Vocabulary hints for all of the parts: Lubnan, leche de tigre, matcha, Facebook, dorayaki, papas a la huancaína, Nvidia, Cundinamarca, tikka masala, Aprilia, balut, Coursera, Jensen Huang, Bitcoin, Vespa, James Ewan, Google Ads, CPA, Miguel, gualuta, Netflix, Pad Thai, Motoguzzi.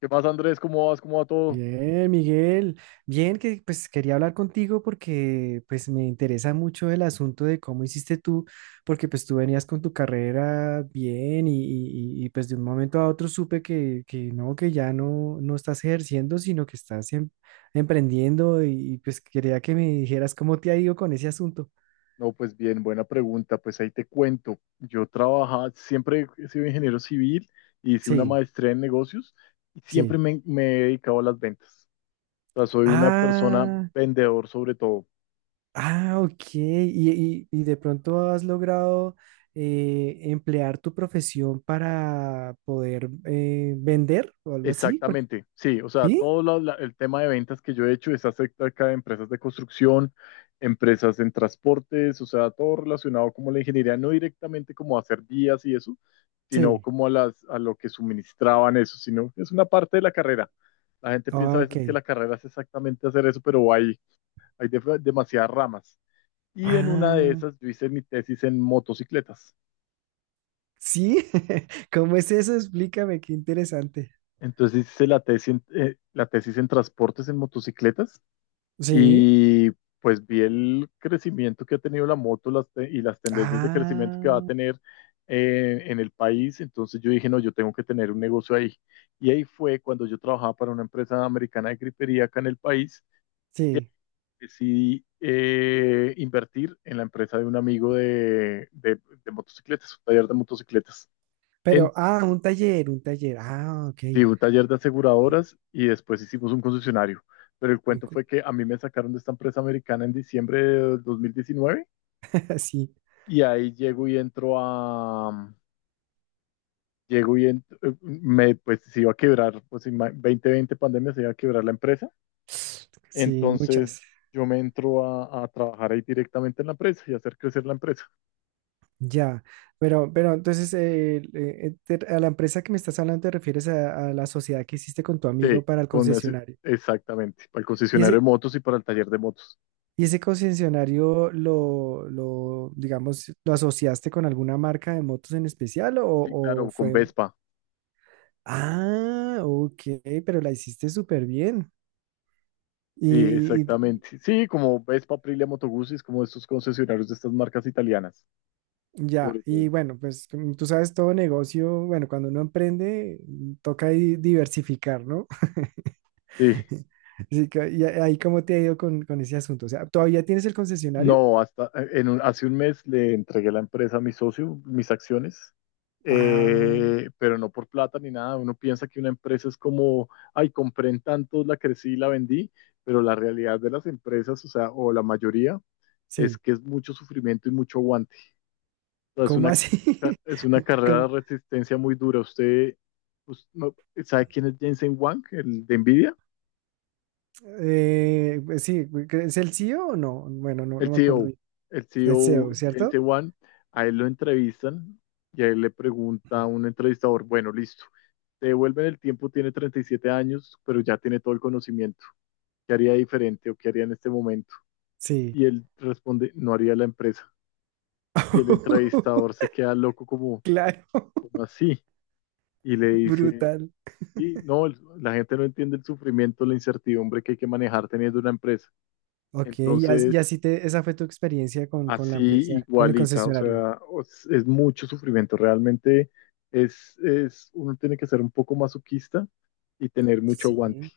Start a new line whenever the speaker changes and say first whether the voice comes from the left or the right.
left: ¿Qué más, Andrés? ¿Cómo vas? ¿Cómo va todo?
right: Bien, Miguel. Bien, que pues quería hablar contigo porque pues me interesa mucho el asunto de cómo hiciste tú, porque pues tú venías con tu carrera bien y, pues de un momento a otro supe que no, que ya no estás ejerciendo, sino que estás emprendiendo y, pues quería que me dijeras cómo te ha ido con ese asunto.
left: No, pues bien, buena pregunta. Pues ahí te cuento. Yo trabajaba, siempre he sido ingeniero civil, hice una
right: Sí,
left: maestría en negocios y siempre
right: sí.
left: me he dedicado a las ventas. O sea, soy una persona
right: Ah.
left: vendedor sobre todo.
right: Ah, ok. ¿Y de pronto has logrado emplear tu profesión para poder vender o algo así?
left: Exactamente, sí, o sea,
right: ¿Sí?
left: el tema de ventas que yo he hecho es acerca de empresas de construcción, empresas en transportes, o sea, todo relacionado como la ingeniería, no directamente como a hacer vías y eso, sino
right: Sí.
left: como a a lo que suministraban eso, sino es una parte de la carrera. La gente piensa a
right: Ok.
left: veces que la carrera es exactamente hacer eso, pero hay demasiadas ramas. Y en una de
right: Ah,
left: esas yo hice mi tesis en motocicletas.
right: sí. ¿Cómo es eso? Explícame, qué interesante.
left: Entonces hice la tesis en transportes en motocicletas.
right: Sí.
left: Y pues vi el crecimiento que ha tenido la moto las te- y las tendencias de crecimiento que va a
right: Ah,
left: tener en el país. Entonces yo dije, no, yo tengo que tener un negocio ahí. Y ahí fue cuando yo trabajaba para una empresa americana de gripería acá en el país.
right: sí.
left: Decidí invertir en la empresa de un amigo de motocicletas, un taller de motocicletas. En
right: Pero, ah, un taller, un taller. Ah, ok.
left: sí, un taller de aseguradoras y después hicimos un concesionario. Pero el
right: Un
left: cuento
right: cu-
left: fue que a mí me sacaron de esta empresa americana en diciembre de 2019
right: Sí.
left: y ahí llego y entro a, mm, llego y ent- me, pues se iba a quebrar, 2020 pandemia, se iba a quebrar la empresa,
right: Sí,
left: entonces
right: muchas.
left: yo me entro a trabajar ahí directamente en la empresa y hacer crecer la empresa.
right: Ya, pero entonces a la empresa que me estás hablando te refieres a la sociedad que hiciste con tu
left: Sí,
right: amigo para el
left: con ese-
right: concesionario.
left: exactamente, para el
right: ¿Y
left: concesionario de
right: ese,
left: motos y para el taller de motos.
right: y ese concesionario lo, digamos, lo asociaste con alguna marca de motos en especial o,
left: Sí,
right: o
left: claro, con
right: fue?
left: Vespa.
right: Ah, ok, pero la hiciste súper bien. Y,
left: Sí,
right: y-
left: exactamente. Sí, como Vespa, Aprilia, Motoguzzi, es como estos concesionarios de estas marcas italianas,
right: ya,
left: sobre
right: y
left: todo.
right: bueno, pues como tú sabes, todo negocio, bueno, cuando uno emprende, toca diversificar, ¿no?
left: Sí.
right: Sí, ahí cómo te ha ido con ese asunto. O sea, ¿todavía tienes el concesionario?
left: No, hasta hace un mes le entregué la empresa a mi socio, mis acciones,
right: Ah,
left: pero no por plata ni nada. Uno piensa que una empresa es como, ay, compré en tantos, la crecí y la vendí, pero la realidad de las empresas, o sea, o la mayoría, es
right: sí.
left: que es mucho sufrimiento y mucho aguante. O sea,
right: ¿Cómo así?
left: es una carrera
right: ¿Cómo?
left: de resistencia muy dura. Usted, us- no- ¿Sabe quién es Jensen Huang, el de Nvidia?
right: Pues sí, ¿es el CEO o no? Bueno, no,
left: El
right: no me acuerdo
left: CEO,
right: bien.
left: el
right: Es
left: CEO
right: CEO,
left: James
right: ¿cierto?
left: Ewan, a él lo entrevistan y a él le pregunta a un entrevistador, bueno, listo, te devuelven el tiempo, tiene 37 años, pero ya tiene todo el conocimiento. ¿Qué haría diferente o qué haría en este momento?
right: Sí.
left: Y él responde, no haría la empresa. Y el entrevistador se queda loco como,
right: Claro,
left: como así, y le dice,
right: brutal.
left: sí, no, la gente no entiende el sufrimiento, la incertidumbre que hay que manejar teniendo una empresa.
right: Ok, y
left: Entonces,
right: así esa fue tu experiencia con la
left: así
right: empresa, con el
left: igualita, o
right: concesionario.
left: sea, es, mucho sufrimiento, realmente uno tiene que ser un poco masoquista y tener mucho aguante.
right: Sí.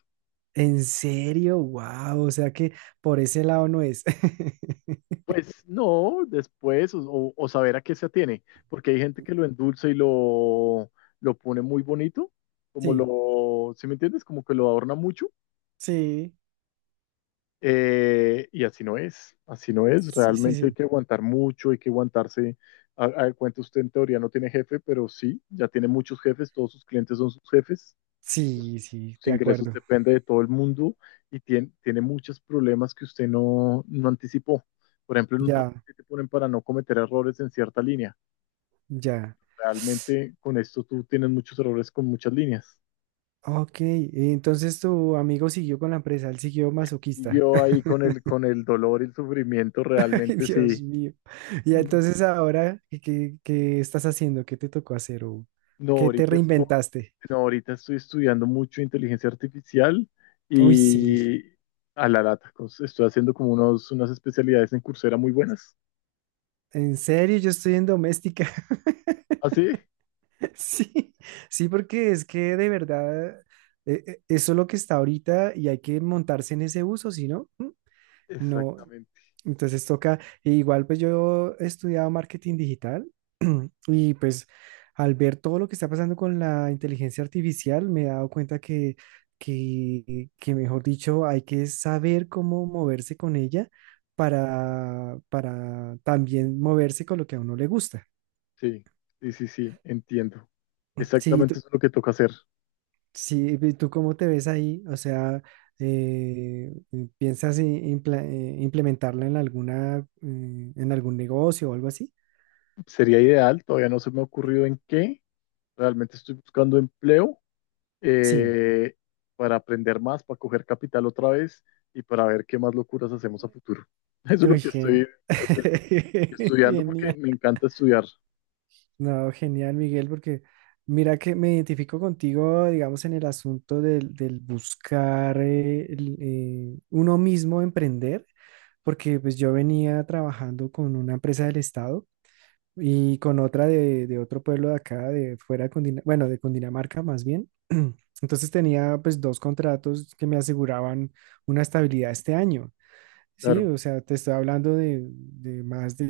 right: ¿En serio? Wow, o sea que por ese lado no es.
left: Pues no, después, o saber a qué se atiene, porque hay gente que lo endulza y lo pone muy bonito, como
right: Sí,
left: lo, ¿sí me entiendes? Como que lo adorna mucho,
right: sí.
left: y así no es,
right: Sí, sí,
left: realmente hay
right: sí.
left: que aguantar mucho, hay que aguantarse. A Cuenta usted en teoría no tiene jefe, pero sí, ya tiene muchos jefes, todos sus clientes son sus jefes.
right: Sí, sí,
left: Sus
right: de
left: ingresos
right: acuerdo.
left: depende de todo el mundo y tiene muchos problemas que usted no anticipó. Por ejemplo, en un
right: Ya,
left: trabajo que te ponen para no cometer errores en cierta línea.
right: ya.
left: Realmente con esto tú tienes muchos errores con muchas líneas.
right: Ok, entonces tu amigo siguió con la empresa, él siguió
left: Y
right: masoquista.
left: yo ahí con con el dolor y el sufrimiento
right: Ay,
left: realmente sí.
right: Dios mío. Y entonces ahora, ¿qué estás haciendo? ¿Qué te tocó hacer? ¿O
left: No,
right: qué te
left: ahorita estoy,
right: reinventaste?
left: no, ahorita estoy estudiando mucho inteligencia artificial
right: Uy, sí.
left: y a la lata. Pues, estoy haciendo como unas especialidades en Coursera muy buenas.
right: En serio, yo estoy en doméstica.
left: ¿Ah, sí?
right: Sí, sí, porque es que de verdad, eso es lo que está ahorita y hay que montarse en ese uso, si no, ¿Mm? No,
left: Exactamente.
right: entonces toca, e igual pues yo he estudiado marketing digital y pues al ver todo lo que está pasando con la inteligencia artificial me he dado cuenta que mejor dicho, hay que saber cómo moverse con ella para también moverse con lo que a uno le gusta.
left: Sí, sí, sí, sí, entiendo.
right: Sí,
left: Exactamente
right: tú,
left: eso es lo que toca hacer.
right: sí, ¿y tú cómo te ves ahí? O sea, eh, ¿piensas implementarla en en algún negocio o algo así?
left: Sería ideal, todavía no se me ha ocurrido en qué. Realmente estoy buscando empleo,
right: Sí.
left: eh, para aprender más, para coger capital otra vez y para ver qué más locuras hacemos a futuro. Eso es
right: Uy,
left: lo que estoy haciendo. Estudiando porque
right: genial.
left: me encanta estudiar.
right: No, genial, Miguel, porque mira que me identifico contigo, digamos, en el asunto del buscar uno mismo emprender, porque pues yo venía trabajando con una empresa del Estado y con otra de otro pueblo de acá, de fuera de bueno, de Cundinamarca más bien. Entonces tenía pues dos contratos que me aseguraban una estabilidad este año. Sí,
left: Claro,
right: o sea, te estoy hablando de más de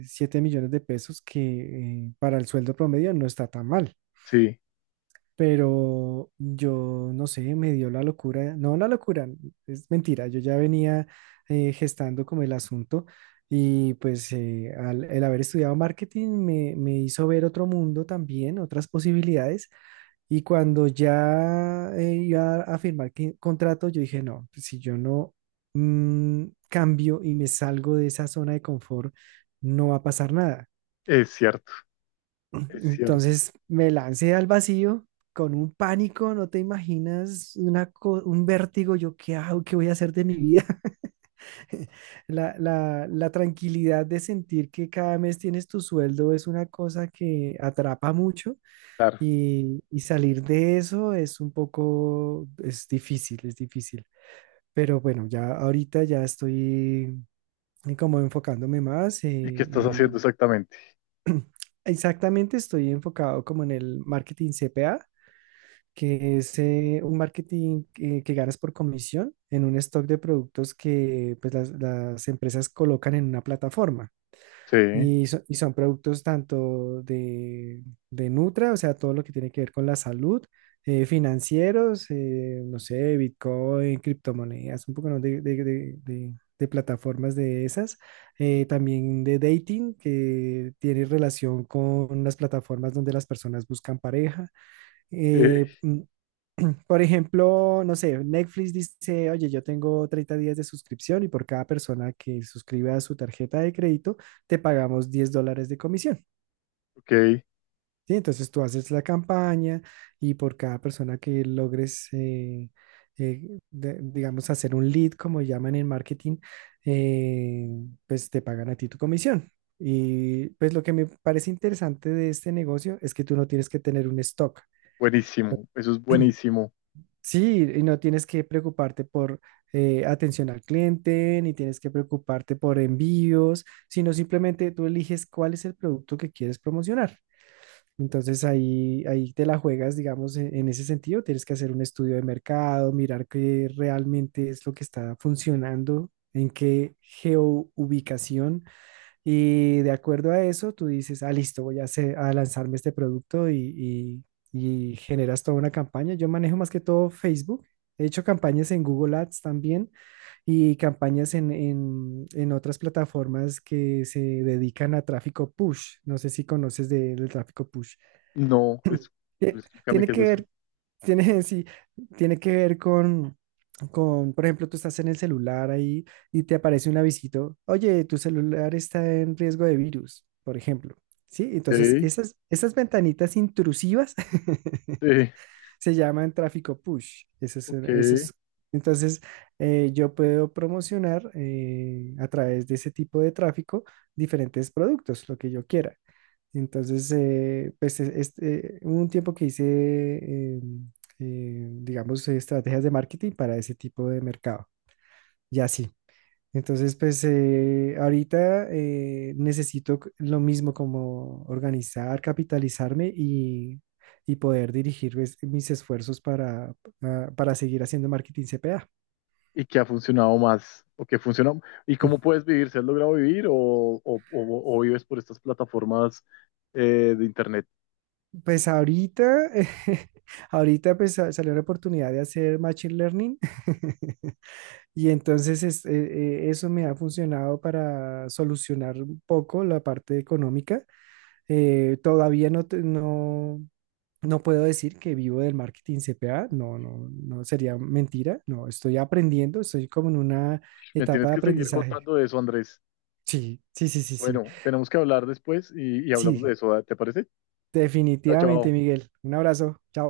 right: 7 millones de pesos que para el sueldo promedio no está tan mal,
left: sí,
right: pero yo no sé, me dio la locura, no la locura, es mentira, yo ya venía gestando como el asunto y pues el haber estudiado marketing me hizo ver otro mundo también, otras posibilidades y cuando ya iba a firmar contrato, yo dije, no, pues, si yo no cambio y me salgo de esa zona de confort, no va a pasar nada.
left: es cierto, es cierto.
right: Entonces me lancé al vacío con un pánico, no te imaginas, un vértigo, yo qué hago, qué voy a hacer de mi vida. La tranquilidad de sentir que cada mes tienes tu sueldo es una cosa que atrapa mucho.
left: Claro.
right: Y salir de eso es un poco, es difícil, es difícil. Pero bueno, ya ahorita ya estoy como enfocándome más,
left: ¿Y qué estás
right: y
left: haciendo exactamente?
right: exactamente estoy enfocado como en el marketing CPA, que es un marketing que ganas por comisión en un stock de productos que pues, las empresas colocan en una plataforma.
left: Sí,
right: Y son productos tanto de Nutra, o sea, todo lo que tiene que ver con la salud, financieros, no sé, Bitcoin, criptomonedas, un poco, ¿no? de plataformas de esas. También de dating, que tiene relación con las plataformas donde las personas buscan pareja. eh,
left: eh,
right: mm, por ejemplo, no sé, Netflix dice, oye, yo tengo 30 días de suscripción y por cada persona que suscriba a su tarjeta de crédito, te pagamos $10 de comisión.
left: ok,
right: ¿Sí? Entonces tú haces la campaña y por cada persona que logres, digamos, hacer un lead, como llaman en marketing, eh, pues te pagan a ti tu comisión. Y pues lo que me parece interesante de este negocio es que tú no tienes que tener un stock.
left: buenísimo, eso es buenísimo.
right: Sí, y no tienes que preocuparte por atención al cliente, ni tienes que preocuparte por envíos, sino simplemente tú eliges cuál es el producto que quieres promocionar. Entonces ahí te la juegas, digamos, en ese sentido. Tienes que hacer un estudio de mercado, mirar qué realmente es lo que está funcionando, en qué geoubicación y de acuerdo a eso, tú dices, ah, listo, voy a lanzarme este producto y generas toda una campaña. Yo manejo más que todo Facebook. He hecho campañas en Google Ads también y campañas en otras plataformas que se dedican a tráfico push. No sé si conoces del tráfico push.
left: No, pues
right: Eh,
left: explícame
right: Tiene
left: qué es
right: que
left: eso.
right: ver tiene, sí, tiene que ver con, por ejemplo, tú estás en el celular ahí y te aparece un avisito, oye, tu celular está en riesgo de virus, por ejemplo. Sí, entonces
left: Ok,
right: esas ventanitas intrusivas
left: sí,
right: se llaman tráfico push. Eso es,
left: ok.
right: eso es- entonces eh, yo puedo promocionar a través de ese tipo de tráfico diferentes productos, lo que yo quiera. Entonces, pues hubo un tiempo que hice, eh, digamos, estrategias de marketing para ese tipo de mercado. Y así. Entonces, pues ahorita necesito lo mismo como organizar, capitalizarme y poder dirigir pues, mis esfuerzos para seguir haciendo marketing CPA.
left: ¿Y qué ha funcionado más? ¿O qué funciona? ¿Y cómo puedes vivir? ¿Se has logrado vivir o, o vives por estas plataformas de internet?
right: Pues ahorita, ahorita pues salió la oportunidad de hacer machine learning. Y entonces eso me ha funcionado para solucionar un poco la parte económica. Todavía no, no puedo decir que vivo del marketing CPA. No, no, no sería mentira, no, estoy aprendiendo, estoy como en una
left: Me
right: etapa
left: tienes
right: de
left: que seguir
right: aprendizaje.
left: contando de eso, Andrés.
right: Sí, sí, sí, sí, sí,
left: Bueno, tenemos que hablar después y hablamos de
right: sí,
left: eso, ¿vale? ¿Te parece? Chao, chao.
right: definitivamente, Miguel. Un abrazo, chao.